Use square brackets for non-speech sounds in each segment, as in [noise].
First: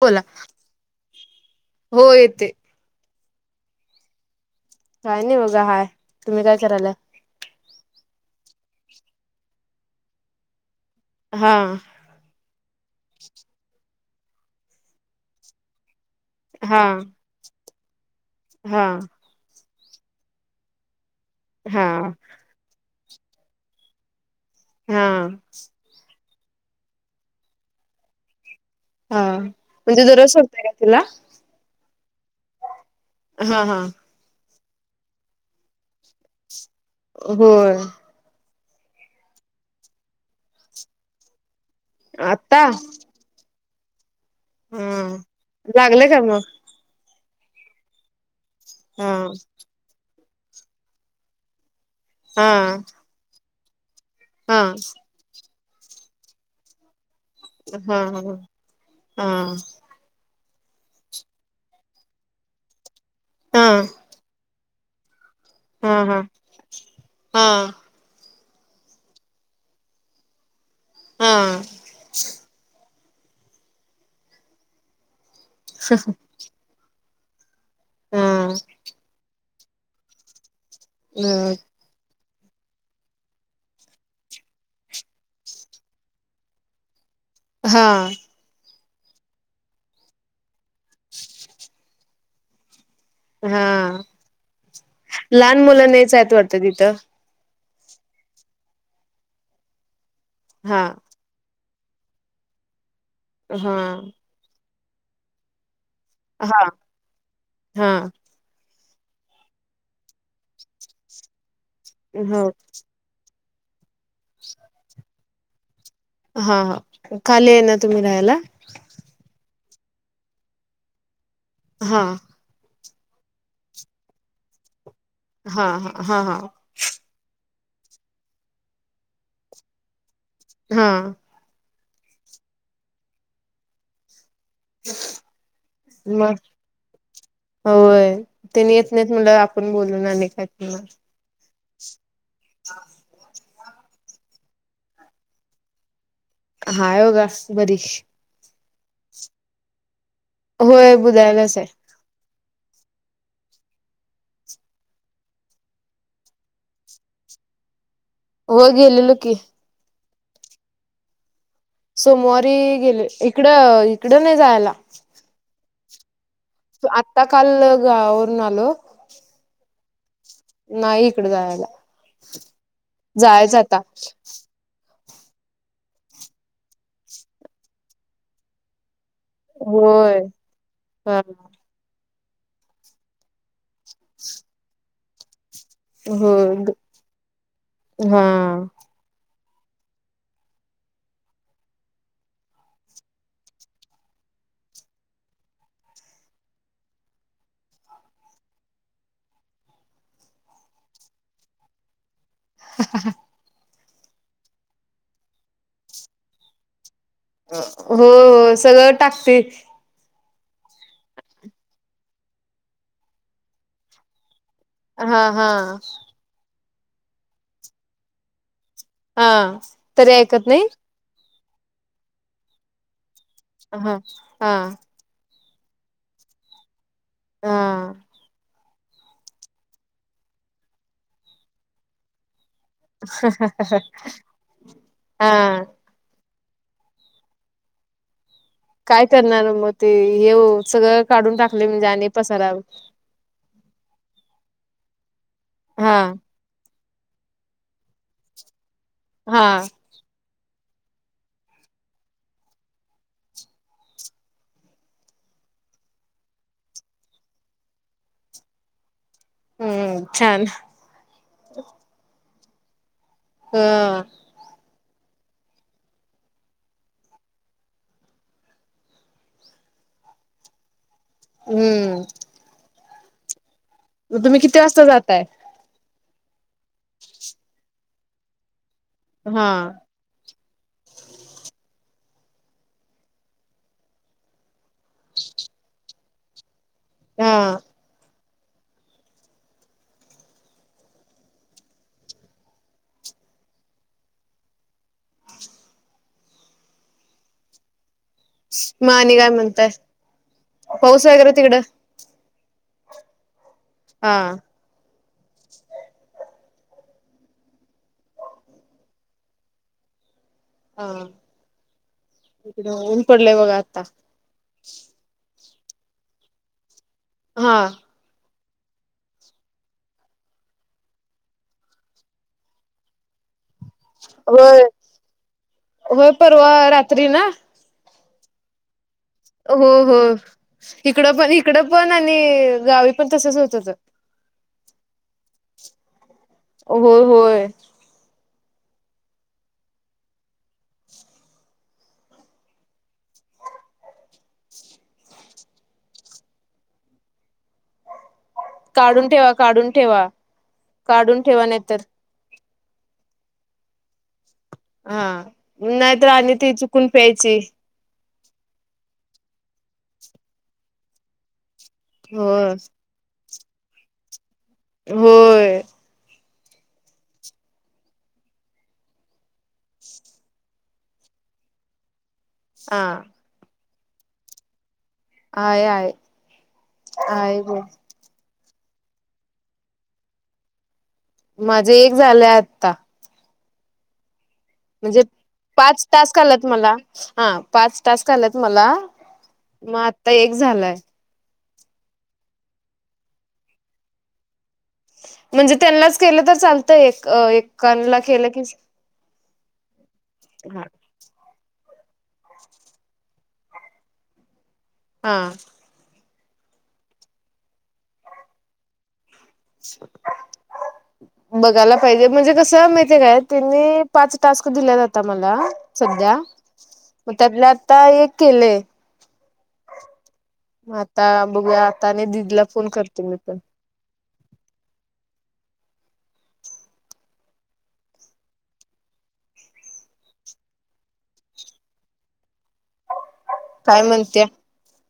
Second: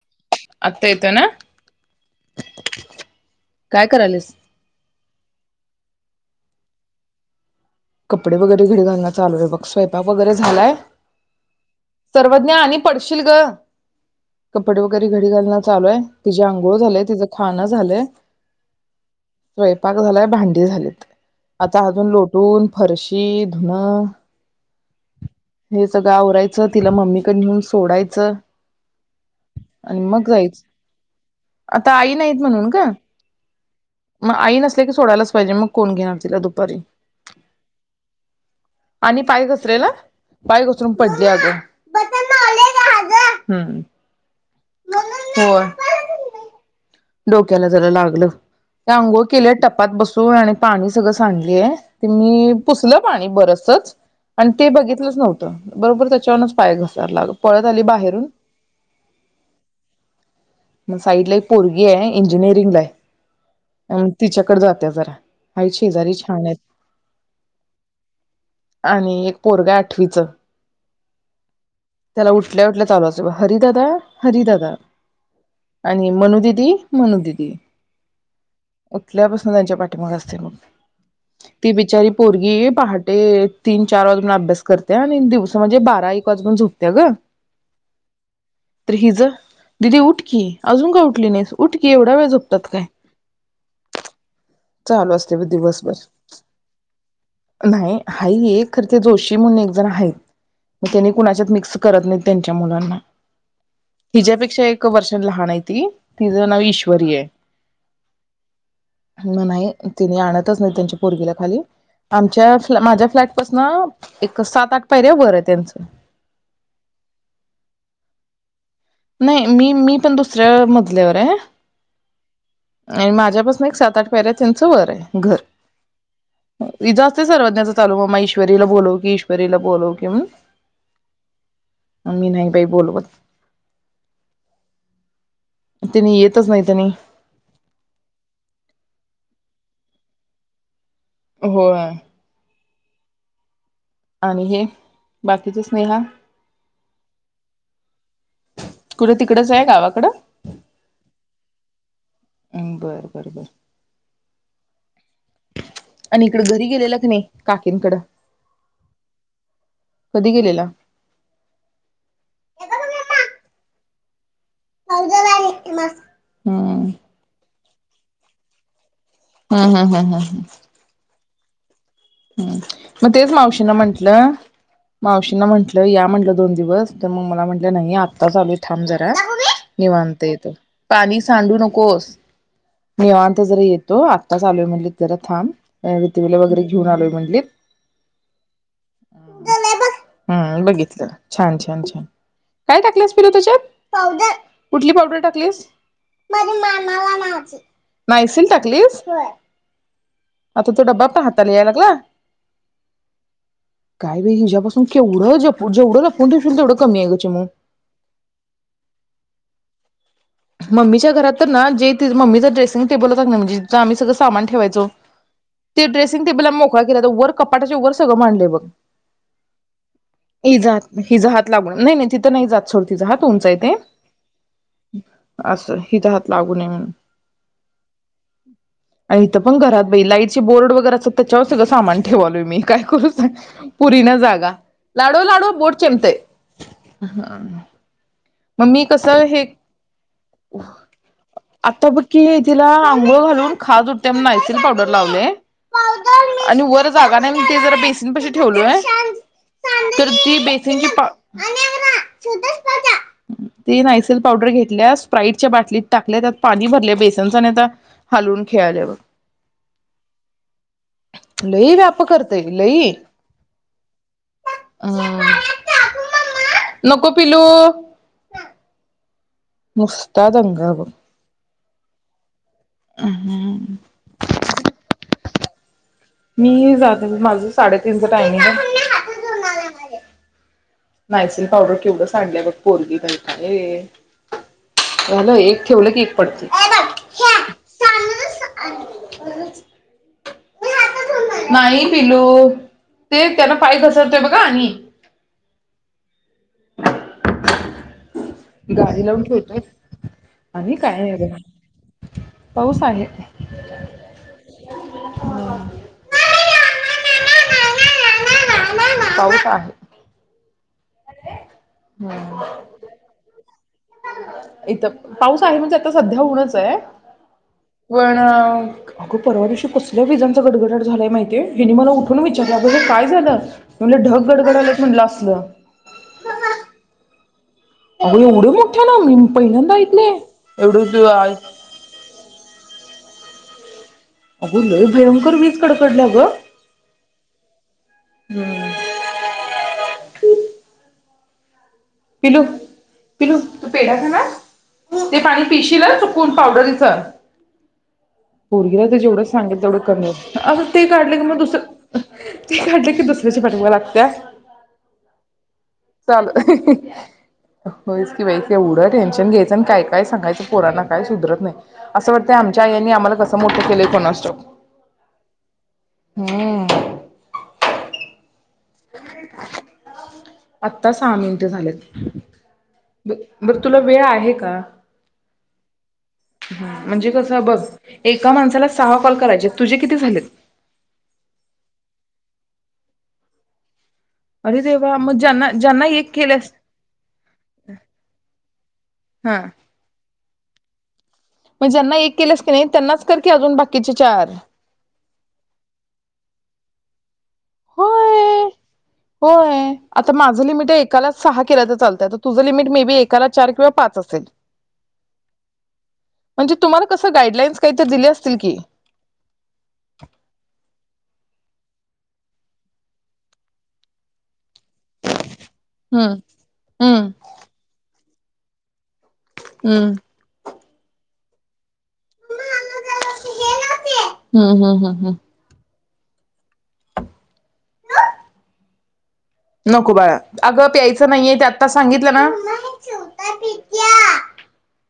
बोला आत्ता येतोय ना? हो येतेय काय करालीस? काय नाही बघा हाय, तुम्ही काय करायलय? कपडे वगैरे घडी घालंन चालू आहे बग स्वयंपाक वैगरे झालाय हा सर्वज्ञ आणि पडशील ग कपडे वगैरे घडी घालणं चालू आहे. तिज आंघोळ हा झालंय तिचं खान झालंय हा स्वयंपाक झालाय, भांडी झालीत आता हा अजून लोटून, फरशी धुन हा हे सगळं आवरायचं तिला मम्मीकड नेऊन सोडायचं हा म्हणजे दररोज सोडतय का तिला ताई नाहीत म्हणून ग हा हा तिथं सोडायच पाहिजे मग कोण घेणार तिला दुपारी होय. आणि पाय घसरेल अ पाय घसरून पडली अगं आता? हम्म हा होय लागलंय का मग? डोक्याला जरा लागलं त्या हा आंघोळ केल्या टपात बसून हो आणि पाणी सगळं सांडली ये - हा तिनी पुसलं पाणी बरच असच आणि हा ते बघितलंच नव्हतं... बरोबर त्याच्यावरूनच पाय घसरायला अग हा हा हा मग साईडला ही पुल ये हे इंजिनीिरंगला ये हा हा आणि तिच्याकडे जाते [unintelligible] आहेत शेजारी हा छान आहेत. हा आणि एक पोरगा आहे आठवीच त्याला उठल्या उठल्या चालू असत हरिदादा हरिदादा आणि मनू दी ती मनू दिदी हा उठल्यापासून त्यांच्या पाठीमाग असते मग ती बिचारी पोरगी पहाटे तीन चार वाजून अभ्यास करते्य आणि दिवसा म्हणजे बारा एक वाजता झोपत्या ग हा तर हिज दिदी उठ की अजून का उठली नाही उठकी, एवढ्या वेळ झोपतात काय. हा चालू असते ब लहान मुलं नाहीच दिवसभर आहेत वाटतं तिथं नाही हाहे एक खर ते जोशी म्हणून एक जण हाहेत. हा म त्यानी कुणाच्यात मिक्स करत नाहीत त्यांच्या मुलांना हा क वर्ष लहान आहे ती तिज नाव हा ईश्वरी हे हा म नाही तिने आणत. तसं नही त्यांची पोरगी ला खाली हो आमच्या फ्लॅ माझ्या फ्लॅट बस ना हा हा खाली ये ना तुम्ही राहयला [inaudible] नाही मी - मी पण दुसऱ्या मजल्यावर हे. हा आणि माझ्यापासन एक सात आठ पायऱ्या त्यांचं वर हे घर हा हा हा हा व्हिजा असतोय सर्व त्याजा परवा माहेश्वरी ला बोलव की ईश्वरी ला बोलव की म्हण हा आ मी नाही बाई बोलवत [inaudible] त्यांनी म येतच नाही त्यांनी होय त्यांनी येत नाहीत म्हणलं. बोलून अनेक [unintelligible] होय आणि हे बाकीचे स्नेहा हाय बगा बरी. कुड तिकडच हाय गावाकडं होय बुधायलाच आहे अम बर बर बर आणि इकड घरी गेलेला की नाही काकीनकडं हो गेलेलो की कधी गेलेला. सोमवारी गेले एक कड इकड नाही. जायला [inaudible] आत्ता काल गावावरून आलो. हं हं हं हं नाईक कड जायाला हम मग तेच मावशी ना म्हंटलं मावशींना म्हंटलं या म्हटलं दोन दिवस तर मग मला म्हटल्या नाही आताचआलूय थांम ज होय निवांत येतो. हा पाणी सांडू नकोस निवांत जरा येत तो आत्ता च आलोय म्हणलीत. जराथाम काय होती हो मूल वैगरे? घेऊन आलोय म्हणलीत. हा अ बघितलं छान छान छान काय टाकलस पिलू त्याच्यात? कुठली पावडर टाकलीस? नाइसिल टाकलीस. आता तो डबा पाह त्यांना यायलागला. [inaudible] काय ग हीच्या पासून केवढं जपून जेवढं जपून ठेवशील तेवढं कमी आहे ग. चिमू होय होय सगळं टाकते मम्मीच्या घरात तर ना जे ती मम्मी च ड्रेसिंग टेबल होता कणी म्हणजे जे आम्ही सगळ सामान ठेवयचो हा हा ते ड्रेसिंग टेबल आमी मो काय तर अता वर कपाटाचे वर सगळं मांडलय बघ. आ तरी आईकत नई. लागून नाही नही तिथं नाही जात सोड तिचा हात उंच आहे ते अह हा असं हि चा हात लागू नये म्हणून. हा आण ईथं पण घरात बई लाईट चे बोर्ड वगैरे असत्यात त्याच्यावर सगळं सामान ठेवालोय मी. काय करू सांग पुरीना जागा. लाडू लाडू हा बोट चेंबतय. [inaudible] मग मी काय कस हे. करणार मग ते हे सगळं काढून टाकले म्हणजे आता बघ आणि की पसारा तिला अंघोळ घालून खाज उठत्या म्हणून नाइसिल पावडर लावले हा आणि वर जागा नही मी ते जरा बेसिंग पशी ठेवलोय हा तर ती बेसिंग ची पा [unintelligible] ती नायसील पावडर घेतल्या. स्प्राईटच्या बाटलीत टाकल्या त्यात पाणी भरल्या बेसिंगच आणि आता हालून खेळाल्या बग हम्म छान ते लई ह ह नको पिलू. नुसता दंगा बग. हम्म अ ह तुम्ही किती वाजता जाताय? मी जात होते [unintelligible] माझं साडे तिज टायमींग हा [inaudible] नायसिल पावडर केव्हढं साडलीया बघ पोरगी तरी काय [inaudible] झालं एक ठेवलं की पडतय हा [unintelligible] [unintelligible] नाही पिल्लू ते तेनं पाय घसरतय बघ आणि मग गाडी आणि लावून काय ठेवतोय म्हणताय? आणि काय पाऊस नाही वगैरे बघा तिकडं पाऊस आहे [unintelligible] हा [inaudible] [unintelligible] पाऊसआहे हा इकडं ऊन पडलय बघा इथ पाऊस काय म्हणजे आता सध्या ऊनचं हाय हा [unintelligible] अगं परवादिवशी कसल्या विजांचा गडगडाट झालाय माहितीय हिनी मला उठून विचारलंय बघ काय झालं? [unintelligible] व्हय गडगडालेत म्हणलं असलं व्हय परवा रात्री ना, अग एवढं मग हो हो एवढं तू इकडं पण इकड पण आणि गावी पण तसच होत होतं अगं! लय भयंकर वीज कडकडल्या ग हो होय हम्म [inaudible] पिल्लू, पिल्लू तू पेढा खानार ते पाणी पिशील अ चुकून पावडरीच पोरगीला तर काढून जेवढं ठेवा सांगेल काढून तेवढं ठेवा कमी अं ते काढलं काढून की मग ठेवा दुस नाही तर ते काढल की दुसऱ्याच्या पाठीमाग लागतीयां हा नाहीतर आणि ते चुकून प्यायची व्हायचं की बाई केव्हढं टेन्शन घ्यायचं? आणि काय? काय? सांगायच पोरांना काय? सुधरत नाही. असं वाटतय होय आमच्या आयांनी आम्हाला कस समोरच केलय कोणास ठाऊक? होय... हम्म आत्ता सहा मिनट झालेत हा बर तुला वेळ आहे का? आहे आहे ह म्हणजे [unintelligible] कस आहे बघ ब एक एका माणसाला सहा कॉल करायचे तुझे किती झालेत? माझे एक झालं आता अरे देवा म्हणजे मग ज्यांना ज्यांना पाच एक टास्क आलात केल्यास मला हा पाच त आलात मला हा मग आता एक झालाय मग ज्यांना एक केलेस की नाही त्यांनाच कर की अजून बाकीचे चार म्हणजे त्यांनाच केलं तर चालतय एक अ एकांना केलं की होय. होय आता माझं हा लिमिट एकालाच सहा केल्या तर चालतं तुझं लिमिट मे बी एकाला चार किंवा पाच असेल? हा म्हणजे तुम्हाला कस गाईडलाईन्स काहीतरी दिले असतील की [unintelligible] बघायला पाहिजे म्हणजे कस माहित हाय काय त्यांनी पाच टास दिल्यात आता मला हम्म सध्या हम्म मग त्यात आता एक केले. हम्म आता बुगयात ताने दिदीला फोन करतो मी पण हम्म हम्म हम्म हम्म. नको बाळा अगं प्यायचं नाहीये ते आत्ता सांगितलं ना [unintelligible] [inaudible] काय म्हणत्या?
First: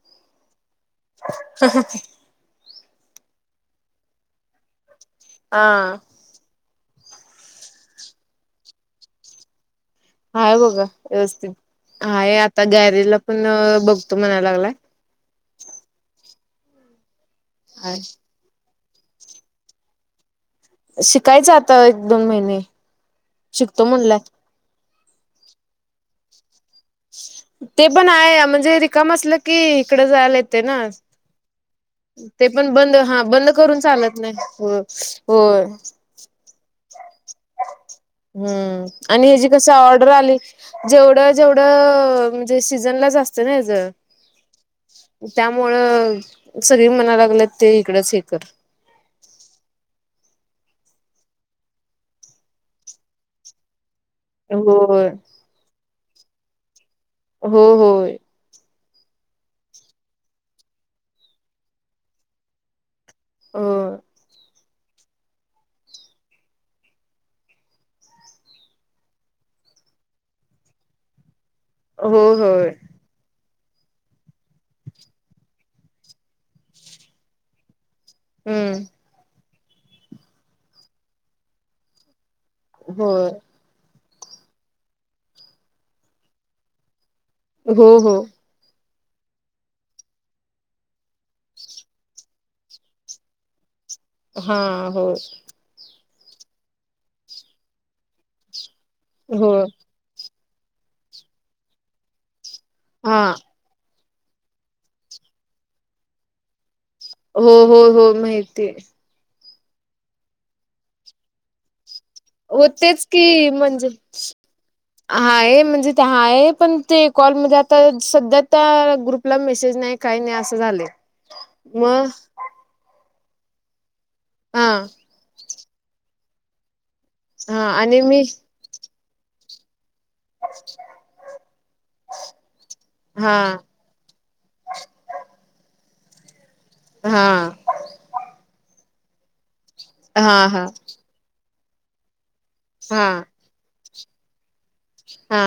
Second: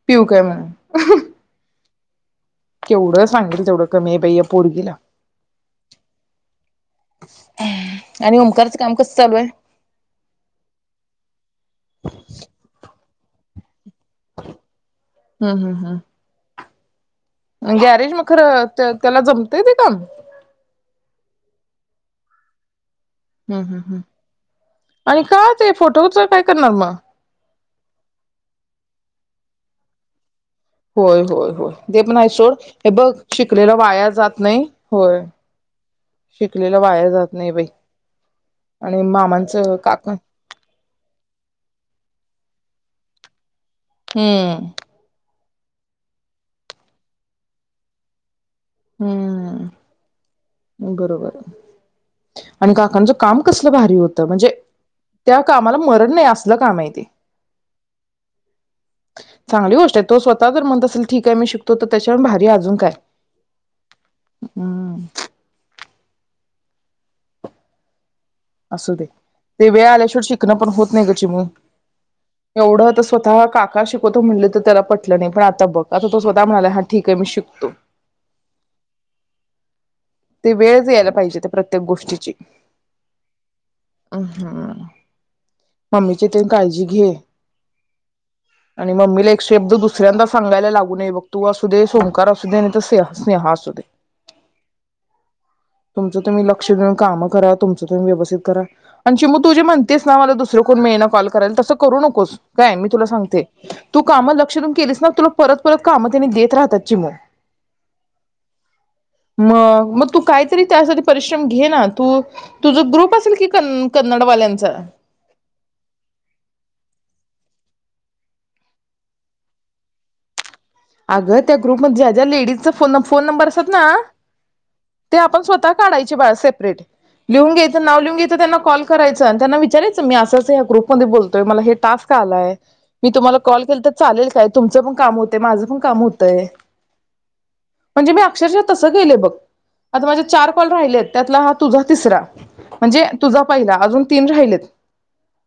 पिऊ काय म्हणून? [inaudible] हं हं केवढं सांगितलं तेवढं कमी हाय बाई या पोरगीला. हा [inaudible] आणि ओमकारचं काम कसं चालू आहे? हाय बघा व्यवस्थित हाय आता गॅरेजला पण.. बघ [inaudible] तो म्हणाय लागलाय. हम्म हम्म गॅरेज मग खरं त्याला जमतय ते काम? शिकायचं आता एक दोन महिने हम्म शिकतो हम्म म्हणलाय आणि काय ते फोटोच काय. करणार मग? ते पण आहे. म्हणजे रिकाम असल. की इकडें जायालयत होय होय होय ते प नाही सोड पण हे बंद बघ हा बंद शिकलेलं करून वाया चालत जात नाही हो होय शिकले वाया जात नाही बाई हम्म आणि ह्याजी कस मामांचं ऑर्डर काका आली जेवढ जेवढ म्हणजे सीझनला [unintelligible] हम्म त्यामुळं सगळी म्हणायला लागल्यात ते इकडंच हे कर हम्म बरोबर आणि काकांच काम कसलं भारी होत. त म्हणजे होय, त्या कामाला मर नाही असलं काम आहे ते हो होय चांगली गोष्ट आहे तो स्वतः जर म्हणत असेल ठीक आहे मी शिकतो तर त्याच्यावर भारी अजून काय.. होय हम्म असुदे ते वेळ आल्याशिवाय शिकणं पण होत नाही गं चिमु हो होय, एवढं तर स्वतः का का शिकवतो म्हणले तर त्याला पटलं नाही पण आता बघ आता तो स्वतः म्हणाला हा ठीक आहे मी शिकतो..... हम्म ते वेळच यायला पाहिजे त्या प्रत्येक गोष्टीची होय आम् हम्म... मम्मीची तेन काळजी घे..... हो हो आणि मम्मीला एक शब्द दुसऱ्यांदा सांगायला लागू नये बग तू असू दे, ओंकार असू दे, नाहीतर स्नेहा असू दे. हा हो तुमचं तुम्ही लक्ष देऊन काम करा, तुमचं तुमी व्यवस्थित करा. आणि चिमू तु जे होय, म्हणतेस ना मला दु दुसरं कोण मिळेना कॉल करायल तसं करू नकोस.. काय मी तुला हा, सांगते. तू कामं लक्ष देऊन केलीस ना तुला परत परत कामं त्यांनी देत राहत्यात. हो हो हो माहितीये मग मग तू काहीतरी त्यासाठी परिश्रम घे ना तू हो तुझं तेच ग्रुप असेल की कन म्हणजे कन्नडवाल्यांचा हाय म्हणजे ते हाय पण ते कॉलमध्ये आता सध्या त्या ग्रुपला मेसेज नाही काही नाही अस अगं त्या ग्रुपमधे ज्या ज्या लेडीजच फोन नं फोन नंबर असतात ना हा ते आपण स्व ता काढायची बाळ सेपरेट लिहून हा घ्यायंच आणि नाव लिहून मी घ्यायंच त्यांना कॉल करायचा त्यांना विचारायच.. मी अस ग्रुप बोलतोय मला हे टास्क आलाय मी हा तुम्हा कॉल के तर चालतंय क तुमचं काम होत माझ पण.......... काम होतयं हा म्हणजे मी अक्षरशा तसं सं गेलं बघ आता माझे हा चार हा कॉल राहिलेत त्यातला हा तुझा तिसरा म्हणजे हा तुझा पहिला अजून तीन राहिलेत. हा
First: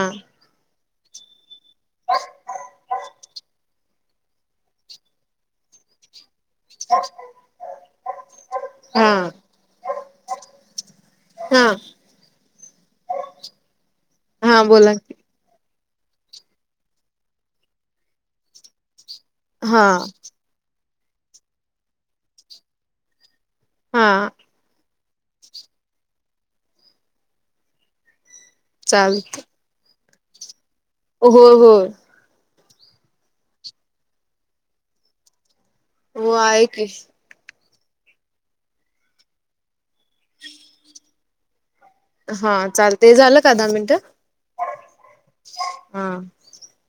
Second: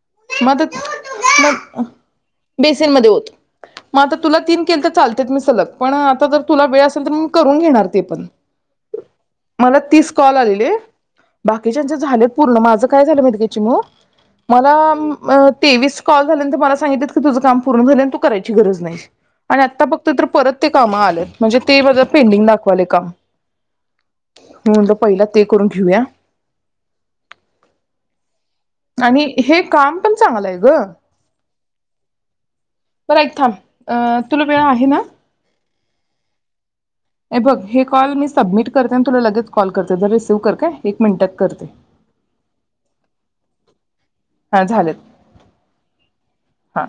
बेसीन मध्ये ओत म आता तुला तीन केल तर चाल मी सलग पण आता जर.... तुला वेळ असेल तर मी करून घेणार ते पण हा मला तीस कॉल आलेले हा बाकीच्याचे झाले पूर्ण माझ काय झालं माहिते का चीमू हा बोला की मला तेवीस कॉल झाल्यांत तर मला सांगितत की तुझं काम पूर्ण झालं आणि तू करायची गरज नाही आणि आत्ता हा फ ते तर परत ते काम आल्यात म्हणजे ते माझा पेंडिंग दाखवालय काम हा म्हणल पहिला ते करून घेऊया. आणि चालत हे काम पण चांगलाय ग होय होय बरं ऐक थांब तुला वेळ आहे ना? वाई येबघ हे... कॉल मी सबमिट करते न तुला लगेच कॉल करते तर रिसिव्ह कर काय एक मिंनिटात करते. हा चाल ते झालं का दहा मिनट हा झालेत हा हा